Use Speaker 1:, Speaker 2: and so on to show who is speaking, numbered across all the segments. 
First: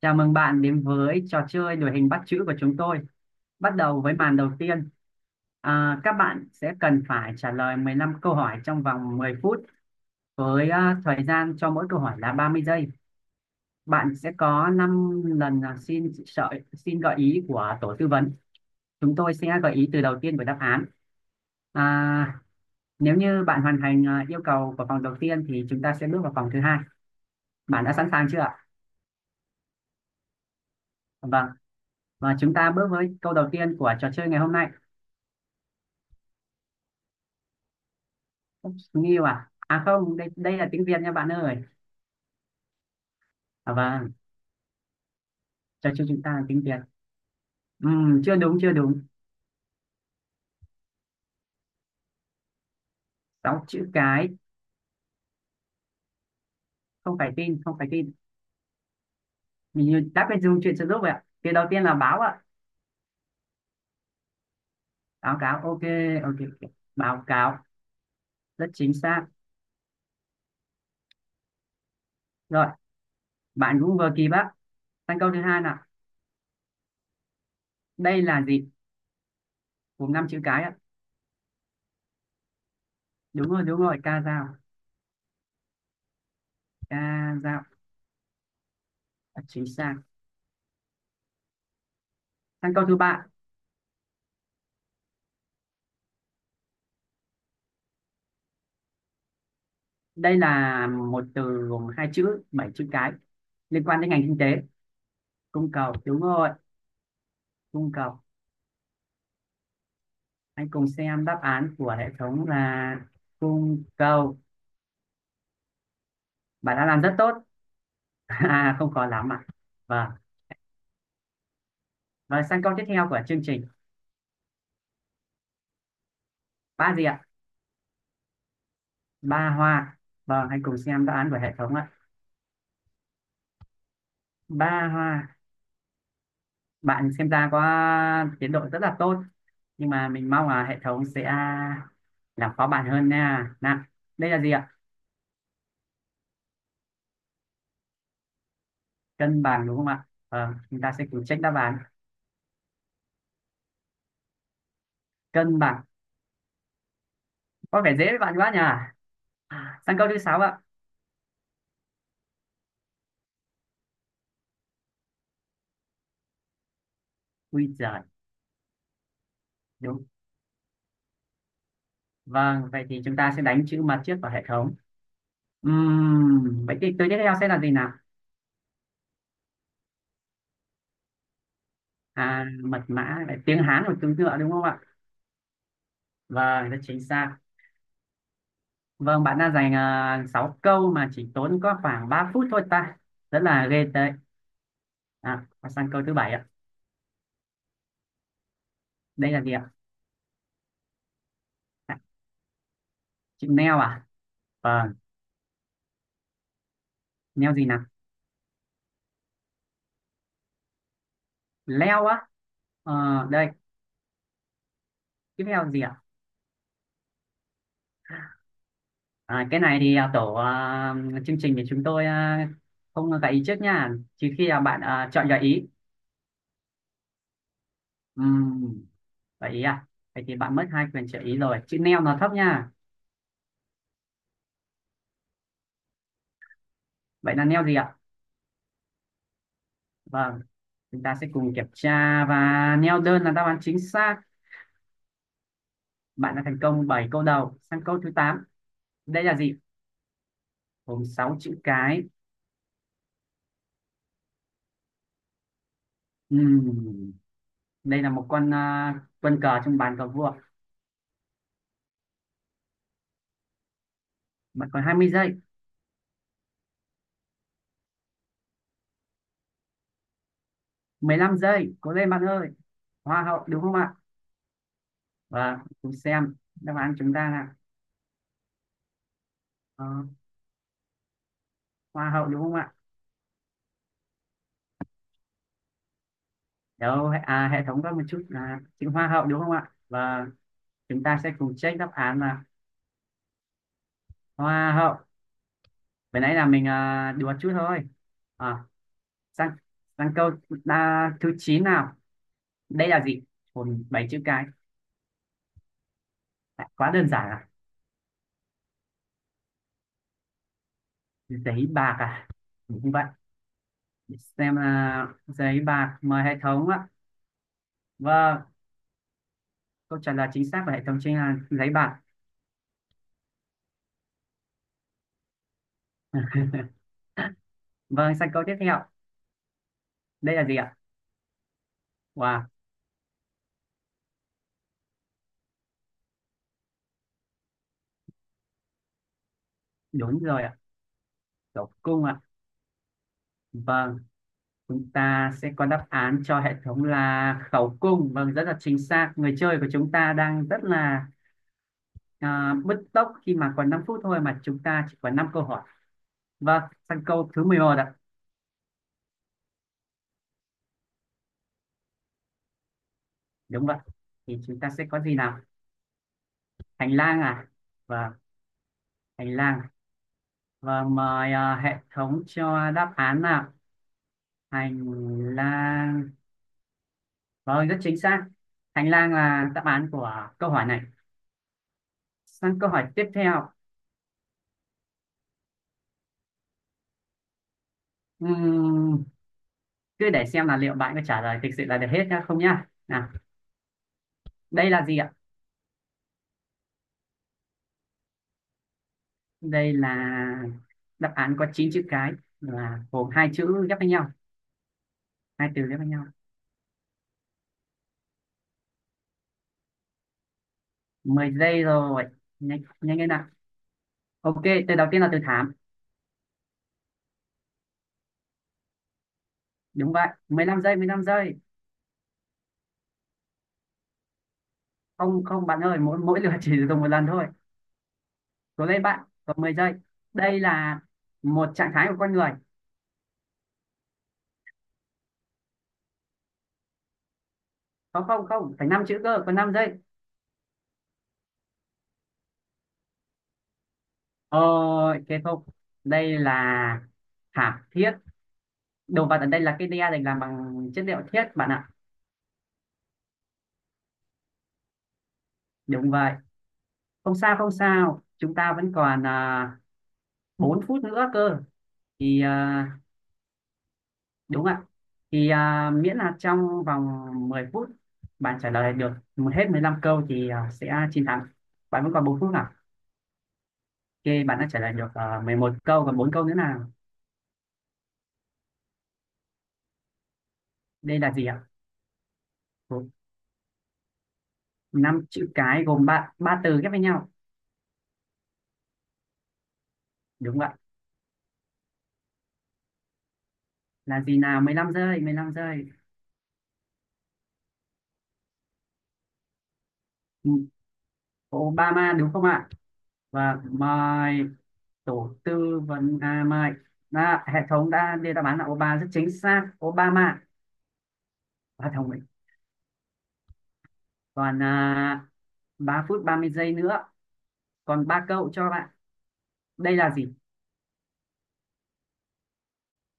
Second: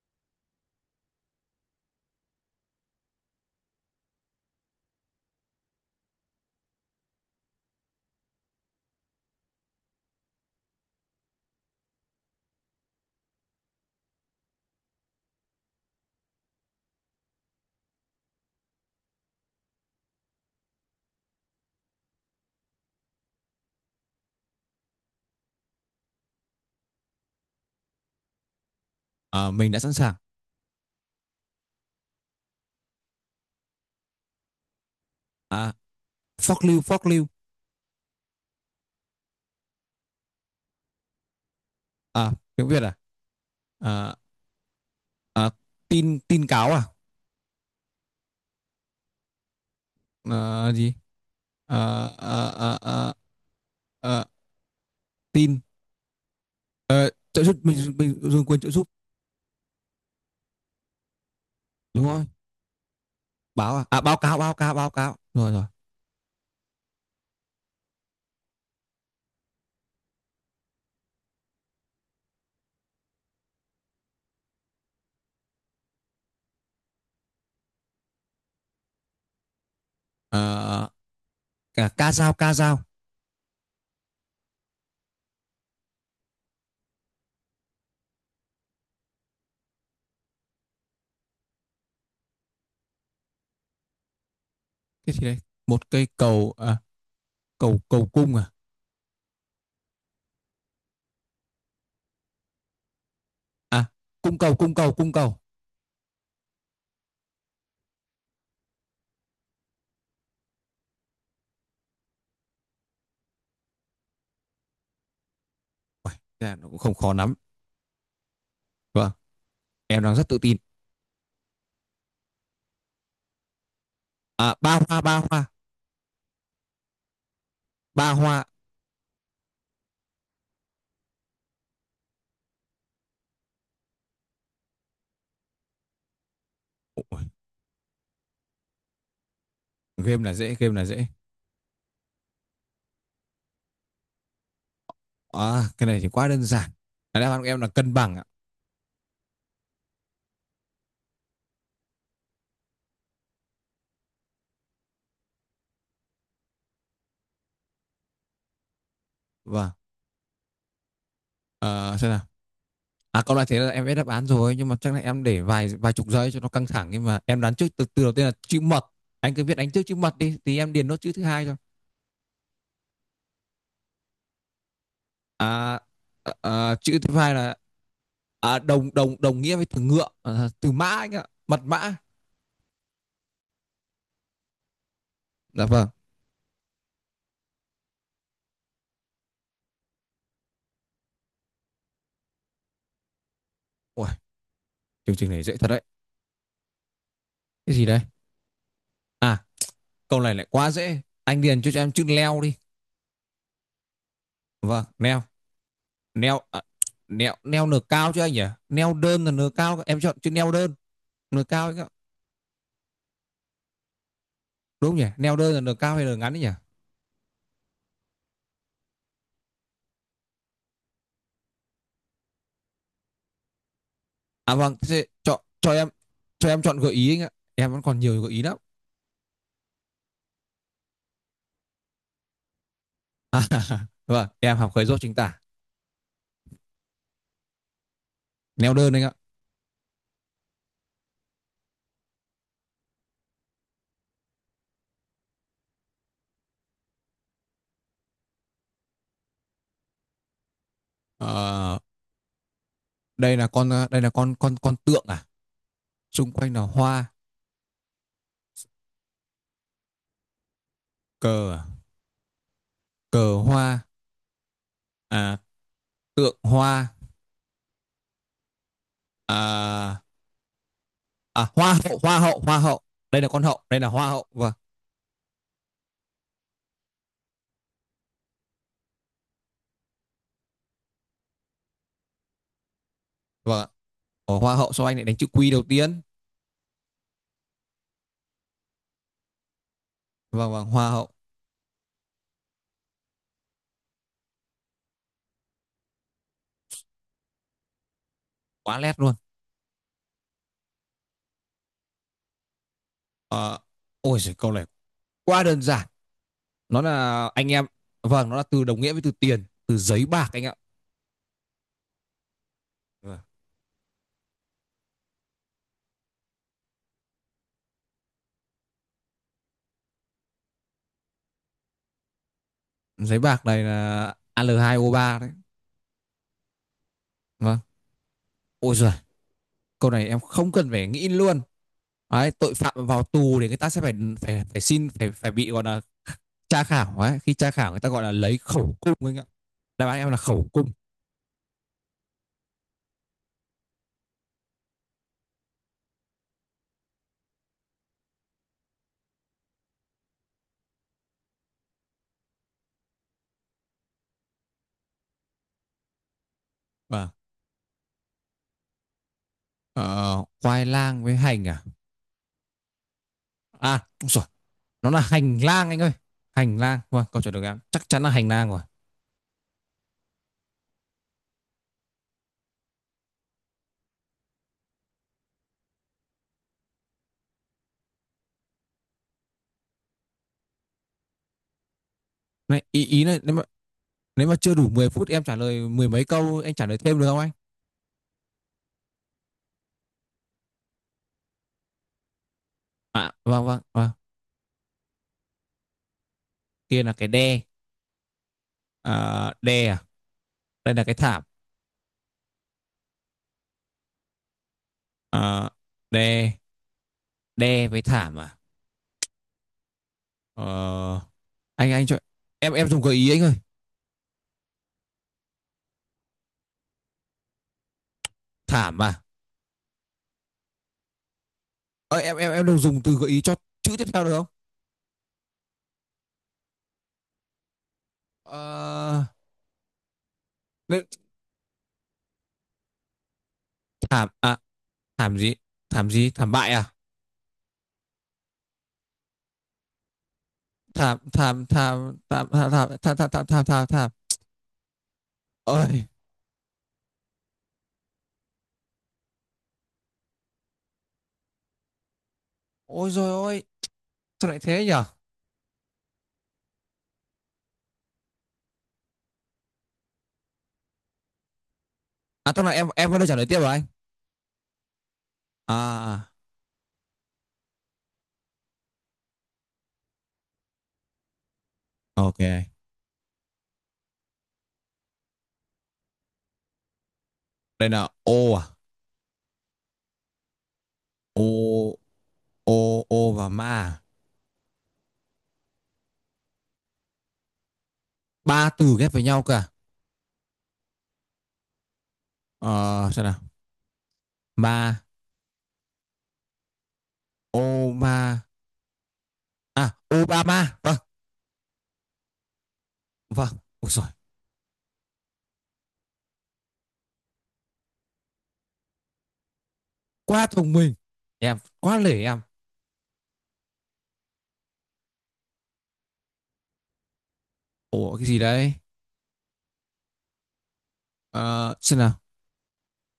Speaker 1: Chào mừng bạn đến với trò chơi đuổi hình bắt chữ của chúng tôi. Bắt đầu với màn đầu tiên. Các bạn sẽ cần phải trả lời 15 câu hỏi trong vòng 10 phút với thời gian cho mỗi câu hỏi là 30 giây. Bạn sẽ có 5 lần xin gợi ý của tổ tư vấn. Chúng tôi sẽ gợi ý từ đầu tiên của đáp án. À, Nếu như bạn hoàn thành yêu cầu của vòng đầu tiên thì chúng ta sẽ bước vào vòng thứ hai. Bạn đã sẵn sàng chưa ạ?
Speaker 2: À, mình đã sẵn sàng.
Speaker 1: Vâng. Và chúng ta bước với câu đầu tiên của trò chơi ngày hôm nay.
Speaker 2: À, phóc lưu, phóc lưu.
Speaker 1: Oops, Nghiêu à? À không, đây đây là tiếng Việt nha bạn ơi.
Speaker 2: À, tiếng Việt à?
Speaker 1: À vâng,
Speaker 2: À, à,
Speaker 1: trò chơi
Speaker 2: tin,
Speaker 1: chúng ta
Speaker 2: tin
Speaker 1: là tiếng
Speaker 2: cáo
Speaker 1: Việt.
Speaker 2: à?
Speaker 1: Chưa đúng, chưa đúng.
Speaker 2: À, gì? À, à, à, à,
Speaker 1: Sáu chữ
Speaker 2: à,
Speaker 1: cái,
Speaker 2: tin. Ờ,
Speaker 1: không phải
Speaker 2: trợ giúp,
Speaker 1: tin, không
Speaker 2: mình,
Speaker 1: phải tin.
Speaker 2: mình dùng quyền trợ giúp.
Speaker 1: Mình như đáp bên dùng chuyện trợ giúp vậy ạ. Thì đầu tiên là
Speaker 2: Đúng
Speaker 1: báo
Speaker 2: rồi.
Speaker 1: ạ.
Speaker 2: Báo à? À, báo cáo, báo cáo, báo cáo.
Speaker 1: Báo
Speaker 2: Rồi,
Speaker 1: cáo,
Speaker 2: rồi.
Speaker 1: ok, ok, ok. Báo cáo, rất chính xác. Rồi, bạn cũng vừa kịp á. Sang câu thứ hai nào. Đây là gì? Gồm năm chữ cái ạ.
Speaker 2: À, cả ca dao, ca dao.
Speaker 1: Đúng rồi, ca dao, chính xác. Sang câu thứ ba.
Speaker 2: Cái gì đấy? Một cây cầu, à, cầu cung à?
Speaker 1: Đây là một từ gồm hai chữ, bảy chữ cái
Speaker 2: À,
Speaker 1: liên quan đến ngành
Speaker 2: cung
Speaker 1: kinh tế.
Speaker 2: cầu, cung cầu, cung cầu.
Speaker 1: Cung cầu, đúng rồi, cung cầu. Hãy cùng xem đáp án của hệ thống là cung cầu.
Speaker 2: Dạ, nó
Speaker 1: Bạn
Speaker 2: cũng
Speaker 1: đã
Speaker 2: không
Speaker 1: làm
Speaker 2: khó
Speaker 1: rất tốt.
Speaker 2: lắm.
Speaker 1: À, không khó
Speaker 2: Vâng,
Speaker 1: lắm ạ.
Speaker 2: em
Speaker 1: Vâng.
Speaker 2: đang rất tự tin.
Speaker 1: Và sang câu tiếp theo của chương trình.
Speaker 2: À, ba hoa, ba hoa.
Speaker 1: Ba gì ạ?
Speaker 2: Ba hoa.
Speaker 1: Ba hoa. Vâng, hãy cùng xem đáp án của hệ thống ạ. Ba hoa. Bạn xem ra có tiến độ rất là tốt. Nhưng mà
Speaker 2: Game
Speaker 1: mình
Speaker 2: là
Speaker 1: mong
Speaker 2: dễ,
Speaker 1: là
Speaker 2: game
Speaker 1: hệ
Speaker 2: là
Speaker 1: thống
Speaker 2: dễ.
Speaker 1: sẽ làm khó bạn hơn nha. Nào, đây là gì ạ?
Speaker 2: À, cái này thì quá đơn giản. Đáp án của em là cân bằng ạ.
Speaker 1: Cân bằng đúng không ạ? Ờ, chúng ta sẽ cùng check đáp án. Cân bằng, có vẻ dễ với bạn quá nhỉ.
Speaker 2: Vâng.
Speaker 1: Sang câu thứ sáu ạ.
Speaker 2: Ờ, xem nào. À, câu này thế là em biết đáp án rồi, nhưng mà chắc là em để vài vài chục giây cho nó căng thẳng, nhưng mà em đoán
Speaker 1: Ui
Speaker 2: trước từ
Speaker 1: giời,
Speaker 2: từ đầu tiên là chữ mật. Anh cứ viết đánh trước chữ
Speaker 1: đúng.
Speaker 2: mật đi thì em điền nốt chữ thứ hai cho.
Speaker 1: Vâng, vậy thì chúng ta sẽ đánh chữ mặt trước vào hệ thống.
Speaker 2: À, à,
Speaker 1: Vậy thì
Speaker 2: chữ
Speaker 1: từ
Speaker 2: thứ
Speaker 1: tiếp theo
Speaker 2: hai
Speaker 1: sẽ
Speaker 2: là
Speaker 1: là gì nào?
Speaker 2: à, đồng đồng đồng nghĩa với từ ngựa, à, từ mã anh ạ, mật mã.
Speaker 1: Mật mã, lại tiếng Hán của từ ngựa đúng không ạ?
Speaker 2: Dạ vâng.
Speaker 1: Vâng, rất chính xác. Vâng, bạn đã dành 6 câu mà chỉ tốn có khoảng 3 phút thôi ta. Rất là ghê tệ.
Speaker 2: Ui, chương trình này dễ thật
Speaker 1: Và
Speaker 2: đấy.
Speaker 1: sang câu thứ bảy ạ.
Speaker 2: Cái gì đấy?
Speaker 1: Đây
Speaker 2: À,
Speaker 1: là gì ạ?
Speaker 2: câu này lại quá dễ. Anh điền cho em
Speaker 1: à,
Speaker 2: chữ leo đi.
Speaker 1: Chữ neo à?
Speaker 2: Vâng,
Speaker 1: Vâng,
Speaker 2: leo. Neo à? neo
Speaker 1: neo gì
Speaker 2: neo nửa
Speaker 1: nào?
Speaker 2: cao chứ anh nhỉ? Neo đơn là nửa cao, em chọn chữ neo đơn nửa cao ấy.
Speaker 1: Leo á? Ờ, đây.
Speaker 2: Đúng nhỉ, neo
Speaker 1: Tiếp
Speaker 2: đơn là
Speaker 1: theo
Speaker 2: nửa
Speaker 1: gì
Speaker 2: cao
Speaker 1: ạ?
Speaker 2: hay nửa ngắn ấy nhỉ?
Speaker 1: À, cái này thì chương trình thì chúng tôi không gợi ý trước nha. Trừ khi
Speaker 2: À
Speaker 1: là
Speaker 2: vâng,
Speaker 1: bạn
Speaker 2: thế
Speaker 1: chọn
Speaker 2: chọn
Speaker 1: gợi ý.
Speaker 2: cho em chọn gợi ý anh ạ, em vẫn còn nhiều gợi ý lắm.
Speaker 1: Ừm, gợi ý à? Vậy thì bạn mất hai quyền trợ ý rồi. Chữ neo nó thấp nha.
Speaker 2: À, vâng em học khởi dốt chính tả.
Speaker 1: Vậy là neo gì ạ?
Speaker 2: Neo đơn anh ạ.
Speaker 1: Vâng, chúng ta sẽ cùng kiểm tra và neo đơn là đáp án chính xác. Bạn đã thành công 7 câu đầu. Sang câu thứ tám. Đây là gì? Gồm sáu chữ
Speaker 2: Ờ,
Speaker 1: cái.
Speaker 2: đây là con, đây là con tượng à, xung quanh là hoa.
Speaker 1: Ừm, đây là một quân cờ trong bàn cờ vua.
Speaker 2: Cờ à? Cờ hoa.
Speaker 1: Bạn còn 20
Speaker 2: À,
Speaker 1: giây,
Speaker 2: tượng hoa. à,
Speaker 1: 15
Speaker 2: à hoa
Speaker 1: giây. Cố
Speaker 2: hậu,
Speaker 1: lên
Speaker 2: hoa
Speaker 1: bạn
Speaker 2: hậu,
Speaker 1: ơi.
Speaker 2: hoa hậu. Đây
Speaker 1: Hoa
Speaker 2: là con
Speaker 1: hậu
Speaker 2: hậu,
Speaker 1: đúng không
Speaker 2: đây là
Speaker 1: ạ?
Speaker 2: hoa hậu, vâng.
Speaker 1: Và cùng xem đáp án chúng ta là ờ, hoa hậu đúng không ạ?
Speaker 2: Vâng ạ. Ờ, hoa hậu, sao anh lại đánh chữ quy đầu tiên?
Speaker 1: Đâu, hệ thống có một chút là chữ hoa hậu đúng không ạ? Và
Speaker 2: Vâng, vâng, hoa
Speaker 1: chúng
Speaker 2: hậu.
Speaker 1: ta sẽ cùng check đáp án là hoa hậu. Vừa nãy là mình đùa chút thôi. à,
Speaker 2: Quá lét luôn.
Speaker 1: sang sang câu thứ 9 nào. Đây là gì?
Speaker 2: Ờ,
Speaker 1: Còn bảy
Speaker 2: ôi
Speaker 1: chữ
Speaker 2: giời,
Speaker 1: cái.
Speaker 2: câu này quá đơn giản, nó
Speaker 1: Quá đơn
Speaker 2: là
Speaker 1: giản à?
Speaker 2: anh em. Vâng, nó là từ đồng nghĩa với từ tiền, từ giấy bạc anh ạ.
Speaker 1: Giấy bạc à? Đúng không vậy?
Speaker 2: Vâng.
Speaker 1: Xem là giấy bạc, mời hệ thống ạ. Vâng, câu trả lời chính xác của hệ thống chính là giấy bạc.
Speaker 2: Giấy bạc này là Al2O3 đấy. Vâng,
Speaker 1: Vâng, sang câu tiếp
Speaker 2: ôi
Speaker 1: theo.
Speaker 2: giời, câu này em
Speaker 1: Đây là
Speaker 2: không
Speaker 1: gì
Speaker 2: cần
Speaker 1: ạ?
Speaker 2: phải nghĩ luôn. Đấy,
Speaker 1: Wow,
Speaker 2: tội phạm vào tù thì người ta sẽ phải phải phải xin phải phải bị gọi là tra khảo ấy, khi tra khảo người ta gọi là lấy khẩu cung anh ạ. Đáp án em là
Speaker 1: đúng rồi
Speaker 2: khẩu
Speaker 1: ạ.
Speaker 2: cung.
Speaker 1: Khẩu cung ạ. Vâng, chúng ta sẽ có đáp án cho hệ thống là khẩu cung. Vâng, rất là chính xác. Người chơi của chúng ta đang rất là bứt tốc khi mà còn 5 phút thôi mà chúng ta chỉ còn 5 câu hỏi. Vâng, sang
Speaker 2: Và
Speaker 1: câu thứ 11 ạ.
Speaker 2: khoai lang với hành à?
Speaker 1: Đúng vậy,
Speaker 2: À, đúng rồi.
Speaker 1: thì chúng ta sẽ
Speaker 2: Nó là
Speaker 1: có gì
Speaker 2: hành
Speaker 1: nào?
Speaker 2: lang anh ơi. Hành lang.
Speaker 1: Hành
Speaker 2: Vâng,
Speaker 1: lang
Speaker 2: câu trả lời của
Speaker 1: à?
Speaker 2: em chắc chắn là
Speaker 1: Vâng,
Speaker 2: hành lang rồi.
Speaker 1: hành lang. Và mời hệ thống cho đáp án nào. Hành lang. Vâng, rất chính xác. Hành lang là đáp án của câu hỏi này. Sang
Speaker 2: Này,
Speaker 1: câu
Speaker 2: ý
Speaker 1: hỏi
Speaker 2: ý
Speaker 1: tiếp
Speaker 2: này, nếu mà
Speaker 1: theo.
Speaker 2: nếu mà chưa đủ 10 phút em trả lời mười mấy câu, anh trả lời thêm được không anh?
Speaker 1: Ừm, cứ để xem là liệu bạn có trả lời thực sự là được hết nhá không nhá nào.
Speaker 2: À, vâng vâng, vâng.
Speaker 1: Đây là gì ạ?
Speaker 2: Kia là cái đe. À, đe
Speaker 1: Đây
Speaker 2: à?
Speaker 1: là
Speaker 2: Đây là cái
Speaker 1: đáp
Speaker 2: thảm.
Speaker 1: án có 9 chữ cái, là gồm hai chữ ghép với nhau, hai
Speaker 2: À,
Speaker 1: từ ghép với nhau.
Speaker 2: đe, đe với thảm à? Ờ,
Speaker 1: 10 giây
Speaker 2: anh cho
Speaker 1: rồi,
Speaker 2: em
Speaker 1: nhanh
Speaker 2: em dùng gợi
Speaker 1: nhanh lên
Speaker 2: ý anh
Speaker 1: nào.
Speaker 2: ơi.
Speaker 1: Ok, từ đầu tiên là từ thảm.
Speaker 2: Thảm à?
Speaker 1: Đúng vậy. 15 giây, 15 giây.
Speaker 2: Ờ, em đừng dùng từ gợi ý cho chữ tiếp theo được không?
Speaker 1: Không không bạn ơi, mỗi mỗi lượt chỉ dùng một lần thôi. Cố lên
Speaker 2: Ờ,
Speaker 1: bạn, còn 10 giây. Đây là một trạng thái của con người.
Speaker 2: thảm à? Thảm gì? Thảm gì? Thảm bại à?
Speaker 1: Không không không, phải 5 chữ cơ, còn 5 giây.
Speaker 2: Thảm thảm thảm thảm thảm thảm thảm thảm thảm thảm thảm thảm.
Speaker 1: Ờ, cái không.
Speaker 2: Ôi,
Speaker 1: Đây là thảm thiết. Đồ vật ở đây là cái đe được làm bằng chất liệu thiết bạn ạ.
Speaker 2: ôi rồi, ôi. Sao lại thế nhở?
Speaker 1: Đúng vậy, không sao không sao, chúng ta vẫn còn 4 phút nữa cơ. thì
Speaker 2: À, tức là em
Speaker 1: à,
Speaker 2: em có đưa trả lời tiếp rồi anh.
Speaker 1: Đúng ạ.
Speaker 2: à
Speaker 1: Miễn
Speaker 2: à,
Speaker 1: là trong vòng 10 phút bạn trả lời được một hết 15 câu thì sẽ chiến thắng. Bạn vẫn còn
Speaker 2: ok.
Speaker 1: 4 phút à. Ok, bạn đã trả lời được 11 câu, còn 4 câu nữa nào.
Speaker 2: Đây là ô à?
Speaker 1: Đây là gì ạ?
Speaker 2: Ô ô ô và ma à?
Speaker 1: Năm chữ cái, gồm ba ba từ ghép với nhau.
Speaker 2: Ba từ ghép với nhau cơ à?
Speaker 1: Đúng vậy.
Speaker 2: Ờ, xem nào.
Speaker 1: Là gì nào? Mười lăm
Speaker 2: Ma,
Speaker 1: giây, 15 giây.
Speaker 2: ô ma, à
Speaker 1: Ừ,
Speaker 2: Obama, vâng.
Speaker 1: Obama đúng không ạ?
Speaker 2: Vâng,
Speaker 1: Và
Speaker 2: ôi rồi.
Speaker 1: mời tổ tư vấn, mời hệ thống đã đưa đáp án là Obama. Rất chính xác, Obama.
Speaker 2: Quá thông minh. Em
Speaker 1: Và
Speaker 2: quá
Speaker 1: thông minh.
Speaker 2: lể em.
Speaker 1: Còn 3 phút 30 giây nữa, còn
Speaker 2: Ủa,
Speaker 1: ba
Speaker 2: cái gì
Speaker 1: câu cho
Speaker 2: đấy?
Speaker 1: bạn. Đây là gì?
Speaker 2: Ờ, xem nào.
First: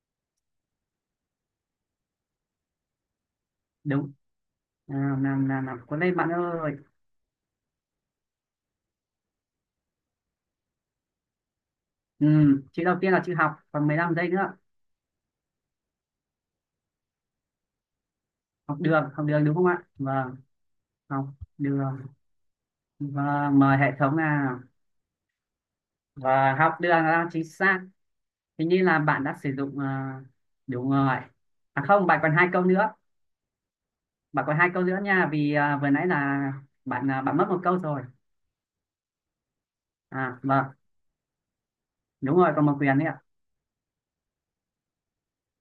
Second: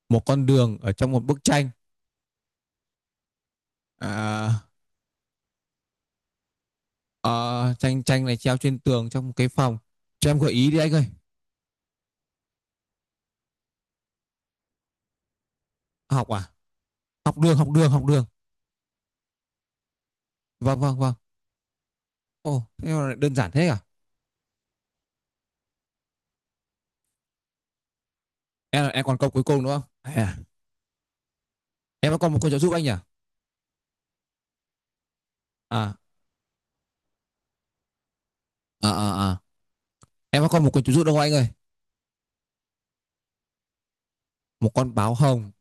Speaker 2: Một con đường ở trong một bức tranh.
Speaker 1: Đúng.
Speaker 2: À,
Speaker 1: Nào nào nào, nào. Có lên bạn ơi.
Speaker 2: Ờ, tranh tranh này treo trên tường trong một cái phòng. Cho em gợi ý đi anh ơi.
Speaker 1: Ừ, chữ đầu tiên là chữ học, còn 15 giây nữa.
Speaker 2: Học à? Học đường, học đường, học đường.
Speaker 1: Học đường, học đường đúng không ạ? Vâng,
Speaker 2: Vâng, vâng, vâng.
Speaker 1: học đường.
Speaker 2: Ồ, thế mà lại đơn giản
Speaker 1: Vâng,
Speaker 2: thế à?
Speaker 1: mời hệ thống nào. Và học đường là chính xác. Hình như
Speaker 2: Em
Speaker 1: là
Speaker 2: em còn
Speaker 1: bạn
Speaker 2: câu
Speaker 1: đã
Speaker 2: cuối
Speaker 1: sử
Speaker 2: cùng đúng
Speaker 1: dụng
Speaker 2: không?
Speaker 1: ờ,
Speaker 2: À?
Speaker 1: đúng rồi. À không,
Speaker 2: Em có
Speaker 1: bạn
Speaker 2: còn
Speaker 1: còn
Speaker 2: một
Speaker 1: hai
Speaker 2: câu trợ
Speaker 1: câu
Speaker 2: giúp anh nhỉ?
Speaker 1: nữa. Bạn còn hai câu nữa nha vì vừa
Speaker 2: À,
Speaker 1: nãy là bạn mất một câu rồi.
Speaker 2: à.
Speaker 1: À
Speaker 2: Em có còn một
Speaker 1: vâng,
Speaker 2: câu trợ giúp đâu anh ơi?
Speaker 1: đúng rồi, còn một quyền đấy ạ.
Speaker 2: Một con báo hồng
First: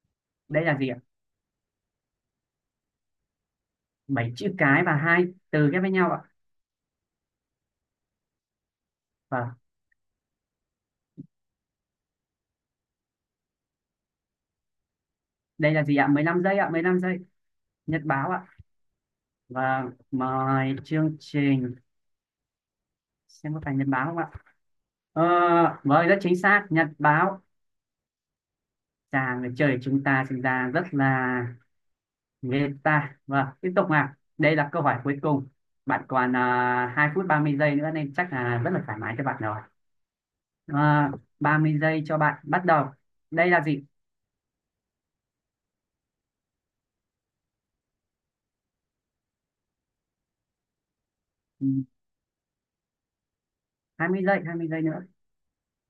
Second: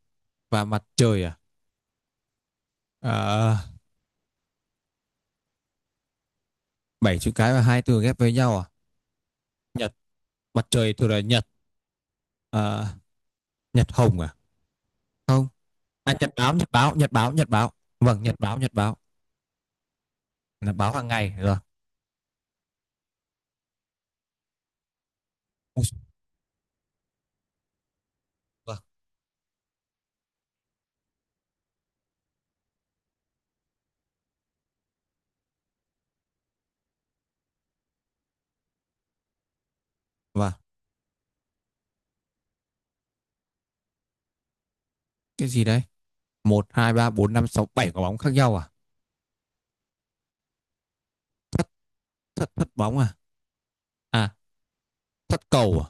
Speaker 2: và
Speaker 1: Đây là
Speaker 2: mặt
Speaker 1: gì ạ?
Speaker 2: trời à? À,
Speaker 1: Bảy chữ cái và hai từ ghép với nhau ạ.
Speaker 2: bảy chữ cái và hai từ ghép với nhau à?
Speaker 1: Vâng.
Speaker 2: Nhật, mặt trời thường là nhật. À, nhật hồng à? Không.
Speaker 1: Đây là gì ạ?
Speaker 2: À,
Speaker 1: Mười
Speaker 2: nhật
Speaker 1: lăm
Speaker 2: báo,
Speaker 1: giây
Speaker 2: nhật
Speaker 1: ạ, mười
Speaker 2: báo,
Speaker 1: lăm
Speaker 2: nhật
Speaker 1: giây.
Speaker 2: báo, nhật báo.
Speaker 1: Nhật
Speaker 2: Vâng,
Speaker 1: báo
Speaker 2: nhật
Speaker 1: ạ?
Speaker 2: báo, nhật báo.
Speaker 1: Vâng,
Speaker 2: Là
Speaker 1: mời
Speaker 2: báo hàng
Speaker 1: chương
Speaker 2: ngày rồi.
Speaker 1: trình xem có phải nhật báo không ạ. Ờ, vâng, rất chính xác, nhật báo.
Speaker 2: Vâng,
Speaker 1: Chàng trời chúng ta sinh ra rất là Game ta. Vâng, tiếp tục nào. Đây là câu hỏi cuối cùng. Bạn còn 2 phút 30 giây nữa nên chắc là rất là thoải mái cho bạn rồi.
Speaker 2: vâng.
Speaker 1: à, Ba mươi giây cho bạn, bắt đầu. Đây là gì?
Speaker 2: Cái gì đấy? Một, hai, ba, bốn, năm, sáu, bảy quả bóng khác nhau à?
Speaker 1: Ừ,
Speaker 2: Thất thất bóng à?
Speaker 1: hai mươi
Speaker 2: À,
Speaker 1: giây, 20 giây nữa.
Speaker 2: thất cầu à?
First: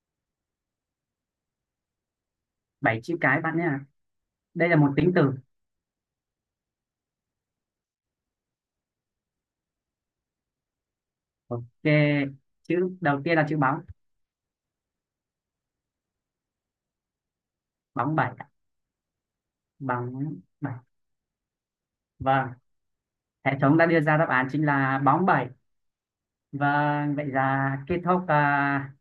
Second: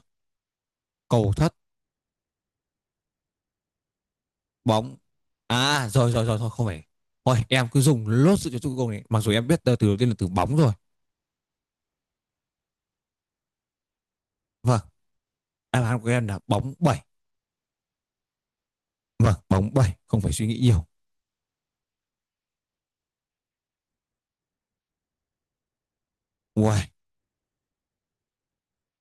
Speaker 2: Cầu thất.
Speaker 1: 7 chữ cái bạn nhé, đây là một
Speaker 2: Bóng.
Speaker 1: tính từ.
Speaker 2: À rồi, rồi rồi thôi không phải. Thôi em cứ dùng lốt sự cho chung cùng này, mặc dù em biết từ đầu tiên là từ bóng rồi.
Speaker 1: Ok, chữ đầu tiên là chữ bóng.
Speaker 2: Vâng. Đáp án của em là bóng bảy.
Speaker 1: Bóng bảy.
Speaker 2: Vâng, bóng bảy, không phải
Speaker 1: Bóng
Speaker 2: suy nghĩ
Speaker 1: bảy,
Speaker 2: nhiều.
Speaker 1: vâng. Hệ thống đã đưa ra đáp án chính là bóng bảy.
Speaker 2: Uầy,
Speaker 1: Vâng, vậy là kết thúc à,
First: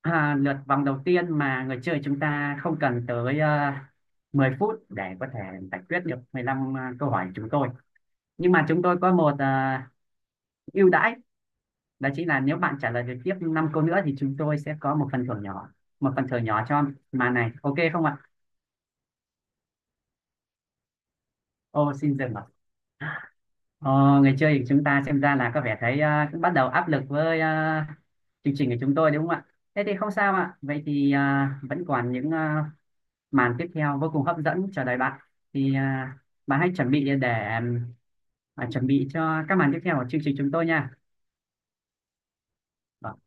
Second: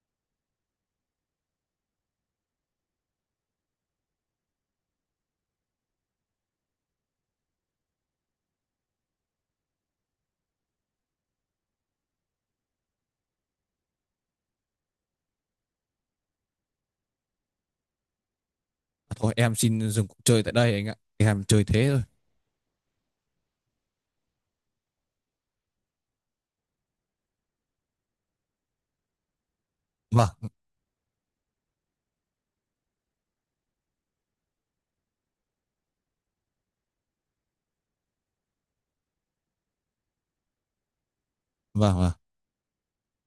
Speaker 1: à, lượt vòng đầu tiên mà người chơi chúng ta không cần tới 10 phút để có thể giải quyết được 15 câu hỏi của chúng tôi. Nhưng mà chúng tôi có một ưu đãi, đó chính là nếu bạn trả lời được tiếp 5 câu nữa thì chúng tôi sẽ có một phần thưởng nhỏ, một phần thưởng nhỏ cho màn này. Ok không ạ?
Speaker 2: thôi em xin dừng cuộc chơi tại đây anh ạ, em chơi thế
Speaker 1: Ô,
Speaker 2: thôi.
Speaker 1: xin dừng ạ. Ờ, người chơi của chúng ta xem ra là có vẻ thấy cũng bắt đầu áp lực với chương trình của chúng tôi đúng không ạ? Thế thì không
Speaker 2: Vâng,
Speaker 1: sao ạ. Vậy thì vẫn còn những màn tiếp theo vô cùng hấp dẫn chờ đợi bạn. Thì à, Bạn hãy chuẩn bị để chuẩn bị cho các màn tiếp theo của chương trình chúng tôi nha.
Speaker 2: vâng, vâng.
Speaker 1: Vâng.